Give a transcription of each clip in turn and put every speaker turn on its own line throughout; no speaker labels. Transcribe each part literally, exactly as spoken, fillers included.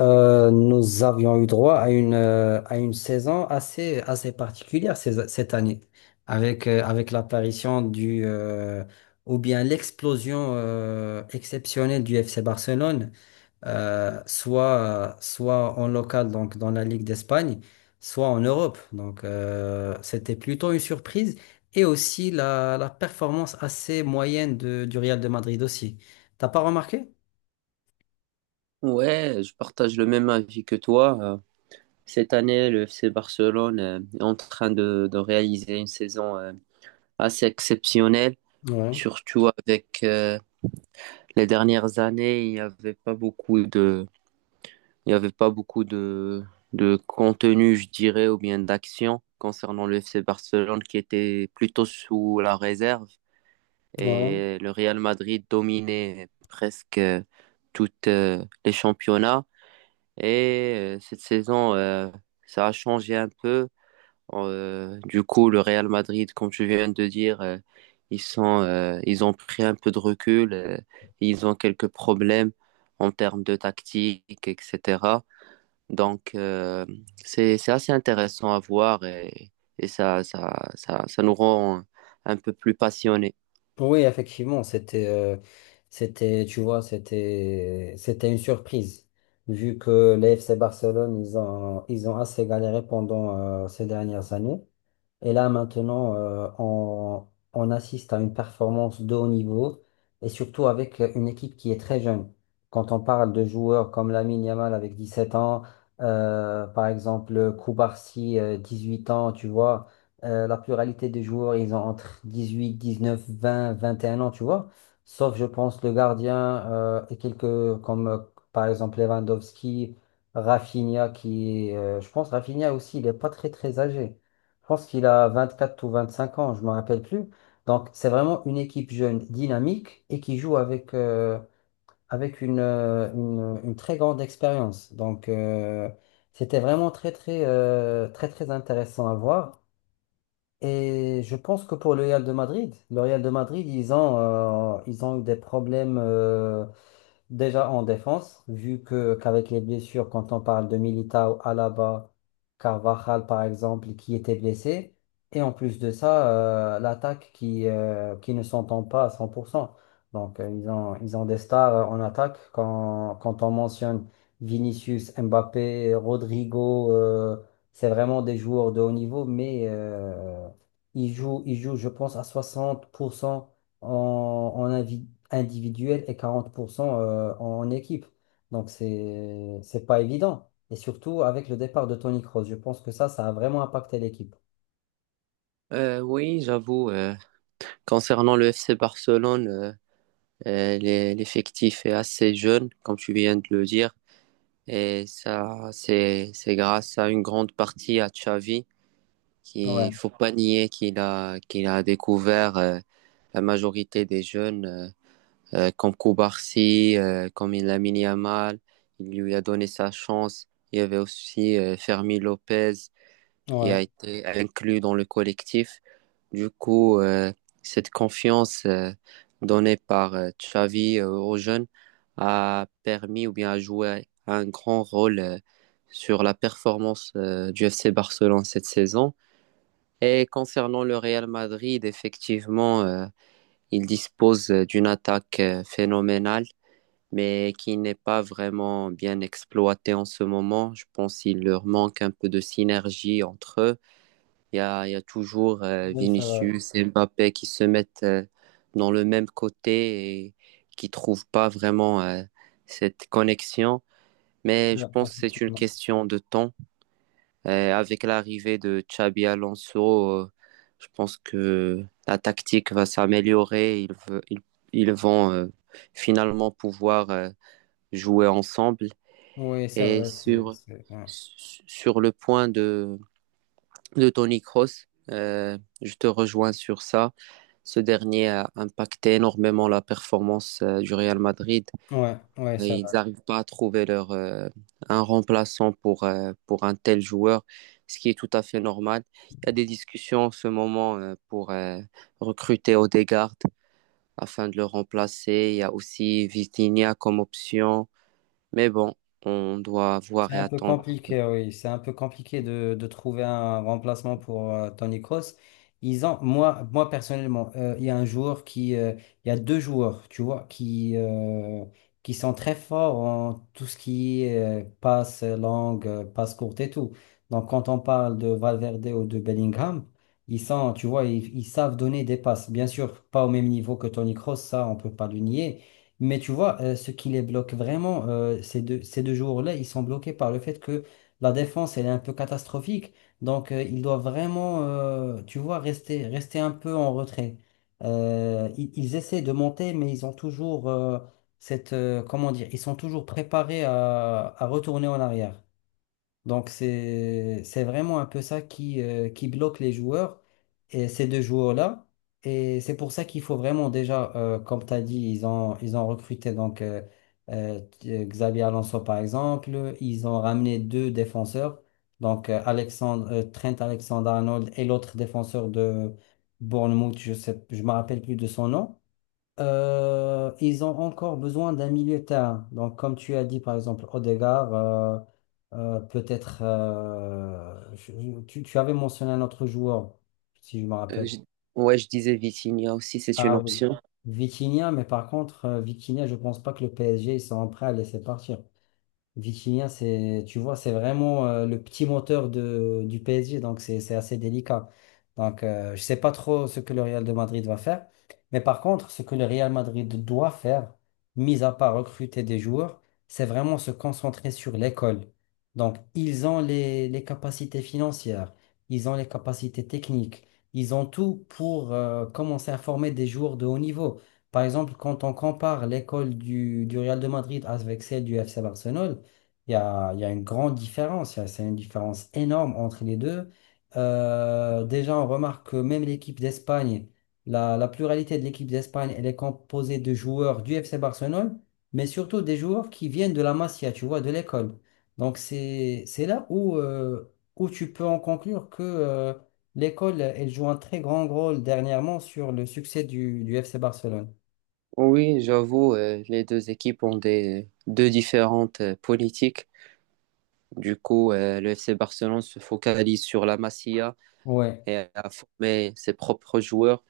Euh, nous avions eu droit à une, euh, à une saison assez, assez particulière ces- cette année, avec, euh, avec l'apparition du, euh, ou bien l'explosion euh, exceptionnelle du F C Barcelone, euh, soit, soit en local, donc dans la Ligue d'Espagne, soit en Europe. Donc, euh, c'était plutôt une surprise, et aussi la, la performance assez moyenne de- du Real de Madrid aussi. T'as pas remarqué?
Ouais, je partage le même avis que toi. Euh, Cette année, le F C Barcelone euh, est en train de, de réaliser une saison euh, assez exceptionnelle,
Ouais,
surtout avec euh, les dernières années, il n'y avait pas beaucoup de, il y avait pas beaucoup de, de contenu, je dirais, ou bien d'action concernant le F C Barcelone qui était plutôt sous la réserve
ouais.
et le Real Madrid dominait presque euh, toutes euh, les championnats. Et euh, cette saison, euh, ça a changé un peu. Euh, du coup, le Real Madrid, comme tu viens de dire, euh, ils sont, euh, ils ont pris un peu de recul. euh, ils ont quelques problèmes en termes de tactique, et cetera. Donc, euh, c'est, c'est assez intéressant à voir, et, et, ça, ça, ça, ça nous rend un peu plus passionnés.
Oui, effectivement, c'était, euh, c'était, tu vois, c'était, c'était une surprise, vu que l'A F C Barcelone, ils ont, ils ont assez galéré pendant euh, ces dernières années. Et là, maintenant, euh, on, on assiste à une performance de haut niveau et surtout avec une équipe qui est très jeune. Quand on parle de joueurs comme Lamine Yamal avec dix sept ans, euh, par exemple Koubarsi, euh, huit ans, tu vois, euh, la pluralité des joueurs, ils ont entre dix dix huit, neuf, vingt, vingt et un ans, tu vois. Sauf, je pense, le gardien, euh, et quelques comme euh, par exemple Lewandowski, Rafinha qui, est, euh, je pense, Rafinha aussi, il n'est pas très très âgé. Je pense qu'il a vingt-quatre ou vingt-cinq ans, je me rappelle plus. Donc, c'est vraiment une équipe jeune, dynamique et qui joue avec, euh, avec une, euh, une, une très grande expérience. Donc, euh, c'était vraiment très, très, euh, très, très intéressant à voir. Et je pense que pour le Real de Madrid, le Real de Madrid, ils ont, euh, ils ont eu des problèmes. euh, Déjà en défense, vu que qu'avec les blessures, quand on parle de Militao, Alaba, Carvajal par exemple, qui étaient blessés, et en plus de ça, euh, l'attaque qui, euh, qui ne s'entend pas à cent pour cent. Donc, euh, ils ont, ils ont des stars euh, en attaque. Quand, quand on mentionne Vinicius, Mbappé, Rodrigo, euh, c'est vraiment des joueurs de haut niveau, mais euh, ils jouent, ils jouent, je pense, à soixante pour cent en, en, invi- individuel et quarante pour cent euh, en équipe. Donc c'est c'est pas évident. Et surtout avec le départ de Tony Kroos, je pense que ça, ça a vraiment impacté l'équipe.
Euh, oui, j'avoue, euh, concernant le F C Barcelone. Euh, les- L'effectif est assez jeune, comme tu viens de le dire, et ça, c'est c'est grâce à une grande partie à Xavi,
Ouais,
qui faut pas nier qu'il a qu'il a découvert euh, la majorité des jeunes, euh, euh, comme Koubarsi, euh, comme Lamine Yamal, il lui a donné sa chance. Il y avait aussi euh, Fermi Lopez, qui a
ouais,
été inclus dans le collectif. Du coup, euh, cette confiance euh, donnée par euh, Xavi euh, aux jeunes a permis ou bien a joué un grand rôle euh, sur la performance euh, du F C Barcelone cette saison. Et concernant le Real Madrid, effectivement, euh, il dispose euh, d'une attaque euh, phénoménale, mais qui n'est pas vraiment bien exploitée en ce moment. Je pense qu'il leur manque un peu de synergie entre eux. Il y a, il y a toujours euh,
oui, c'est vrai.
Vinicius et Mbappé qui se mettent euh, dans le même côté et qui trouvent pas vraiment euh, cette connexion. Mais je
Ouais,
pense que c'est une
effectivement.
question de temps. Euh, avec l'arrivée de Xabi Alonso, euh, je pense que la tactique va s'améliorer. Ils, ve- ils, ils vont euh, finalement pouvoir euh, jouer ensemble.
Oui, c'est
Et
vrai, c'est,
sur,
c'est- ouais,
sur le point de de Tony Kroos. Euh, je te rejoins sur ça. Ce dernier a impacté énormément la performance euh, du Real Madrid.
ouais, ouais,
Et
c'est.
ils n'arrivent pas à trouver leur, euh, un remplaçant pour, euh, pour un tel joueur, ce qui est tout à fait normal. Il y a des discussions en ce moment euh, pour euh, recruter Odegaard afin de le remplacer. Il y a aussi Vitinha comme option. Mais bon, on doit voir
C'est
et
un peu
attendre.
compliqué, oui. C'est un peu compliqué de, de trouver un remplacement pour euh, Tony Kroos. Ils ont, moi, moi personnellement, euh, il y a un joueur qui, euh, il y a deux joueurs, tu vois, qui, euh, qui sont très forts en tout ce qui est euh, passe longue, euh, passe courte et tout. Donc, quand on parle de Valverde ou de Bellingham, ils sont, tu vois, ils, ils savent donner des passes. Bien sûr, pas au même niveau que Tony Kroos, ça, on peut pas le nier. Mais tu vois, euh, ce qui les bloque vraiment, euh, ces deux, ces deux jours-là, ils sont bloqués par le fait que la défense, elle est un peu catastrophique. Donc, euh, ils doivent vraiment, euh, tu vois, rester, rester un peu en retrait. Euh, ils, ils essaient de monter, mais ils ont toujours euh, cette, euh, comment dire, ils sont toujours préparés à, à retourner en arrière. Donc, c'est, c'est vraiment un peu ça qui, euh, qui bloque les joueurs, et ces deux joueurs-là. Et c'est pour ça qu'il faut vraiment déjà, euh, comme tu as dit, ils ont, ils ont recruté donc, euh, euh, t- euh, Xabi Alonso, par exemple. Ils ont ramené deux défenseurs, donc euh, Alexandre, euh, Trent Alexander-Arnold et l'autre défenseur de Bournemouth, je sais, je me rappelle plus de son nom. Euh, ils ont encore besoin d'un milieu de terrain. Donc, comme tu as dit, par exemple, Odegaard, euh, euh, peut-être. Euh, je- je- tu, tu avais mentionné un autre joueur, si je me
Euh,
rappelle.
je- ouais, je disais Vitinha aussi, c'est une
Ah oui,
option.
Vitinha. Mais par contre, euh, Vitinha, je pense pas que le P S G ils sont prêts à laisser partir. Vitinha, c'est, tu vois, c'est vraiment euh, le petit moteur de, du P S G, donc c'est c'est assez délicat. Donc, euh, je sais pas trop ce que le Real de Madrid va faire. Mais par contre, ce que le Real Madrid doit faire, mis à part recruter des joueurs, c'est vraiment se concentrer sur l'école. Donc, ils ont les, les capacités financières, ils ont les capacités techniques, ils ont tout pour euh, commencer à former des joueurs de haut niveau. Par exemple, quand on compare l'école du, du Real de Madrid avec celle du F C Barcelone, il y a, il y a une grande différence. Il y a- c'est une différence énorme entre les deux. Euh, déjà, on remarque que même l'équipe d'Espagne, la, la pluralité de l'équipe d'Espagne, elle est composée de joueurs du F C Barcelone, mais surtout des joueurs qui viennent de la Masia, tu vois, de l'école. Donc, c'est, c'est là où, euh, où tu peux en conclure que euh, l'école, elle joue un très grand rôle dernièrement sur le succès du, du F C Barcelone.
Oui, j'avoue, euh, les deux équipes ont des deux différentes euh, politiques. Du coup, euh, le F C Barcelone se focalise sur la Masia
Ouais,
et à former ses propres joueurs.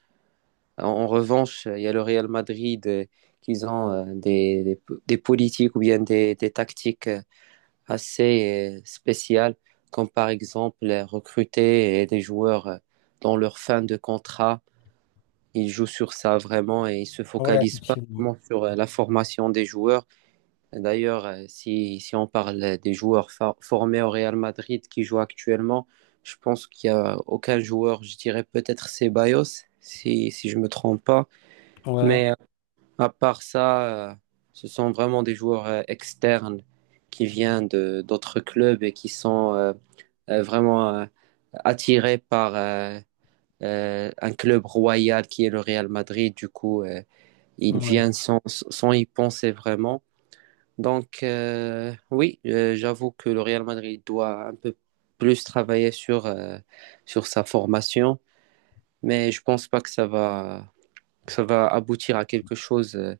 En, en revanche, il y a le Real Madrid euh, qui ont euh, des, des, des politiques ou bien des, des tactiques euh, assez euh, spéciales, comme par exemple euh, recruter euh, des joueurs euh, dans leur fin de contrat. Ils jouent sur ça vraiment et ils se
ouais,
focalisent pas
effectivement.
vraiment sur euh, la formation des joueurs. D'ailleurs, euh, si, si on parle des joueurs fa- formés au Real Madrid qui jouent actuellement, je pense qu'il n'y a aucun joueur, je dirais peut-être Ceballos, si, si je ne me trompe pas.
Ouais,
Mais euh, à part ça, euh, ce sont vraiment des joueurs euh, externes qui viennent de d'autres clubs et qui sont euh, euh, vraiment euh, attirés par euh, euh, un club royal qui est le Real Madrid. Du coup, euh, ils viennent
ouais,
sans, sans y penser vraiment. Donc, euh, oui, euh, j'avoue que le Real Madrid doit un peu plus travailler sur, euh, sur sa formation, mais je pense pas que ça va, que ça va aboutir à quelque chose euh,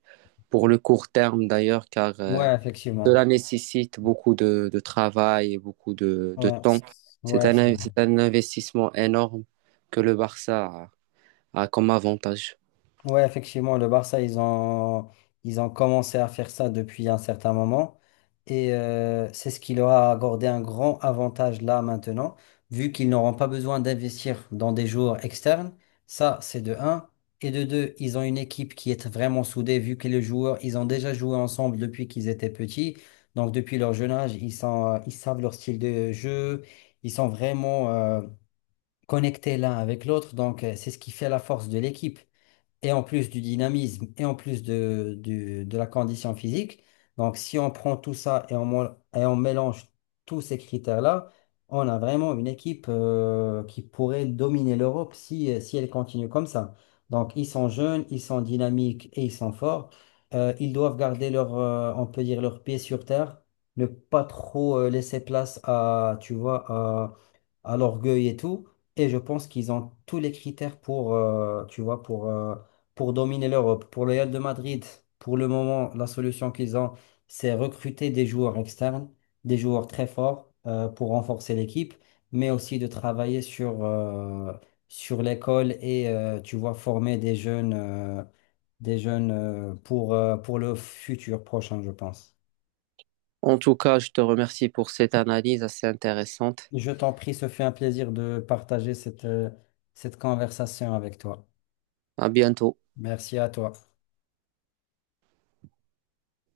pour le court terme d'ailleurs, car euh,
ouais,
cela
effectivement.
nécessite beaucoup de, de travail et beaucoup de, de
Ouais,
temps. C'est
ouais,
un,
c'est
in-
vrai.
c'est un investissement énorme que le Barça a, a comme avantage.
Ouais, effectivement, le Barça, ils ont, ils ont commencé à faire ça depuis un certain moment. Et euh, c'est ce qui leur a accordé un grand avantage là maintenant, vu qu'ils n'auront pas besoin d'investir dans des joueurs externes. Ça, c'est de un. Et de deux, ils ont une équipe qui est vraiment soudée, vu que les joueurs, ils ont déjà joué ensemble depuis qu'ils étaient petits. Donc, depuis leur jeune âge, ils sont, euh, ils savent leur style de jeu. Ils sont vraiment... euh, connectés l'un avec l'autre. Donc, euh, c'est ce qui fait la force de l'équipe. Et en plus du dynamisme, et en plus de, du- de la condition physique. Donc, si on prend tout ça et on, mo- et on mélange tous ces critères-là, on a vraiment une équipe euh, qui pourrait dominer l'Europe si, euh, si elle continue comme ça. Donc, ils sont jeunes, ils sont dynamiques et ils sont forts. Euh, ils doivent garder leur, euh, on peut dire, leurs pieds sur terre, ne pas trop euh, laisser place à, tu vois, à l'orgueil et tout. Et je pense qu'ils ont tous les critères pour, euh, tu vois, pour, euh, pour dominer l'Europe. Pour le Real de Madrid, pour le moment, la solution qu'ils ont, c'est recruter des joueurs externes, des joueurs très forts euh, pour renforcer l'équipe, mais aussi de travailler sur, euh, sur l'école et, euh, tu vois, former des jeunes, euh, des jeunes euh, pour, euh, pour le futur prochain, je pense.
En tout cas, je te remercie pour cette analyse assez intéressante.
Je t'en prie, ce fut un plaisir de partager cette, euh, cette conversation avec toi.
À bientôt.
Merci à toi.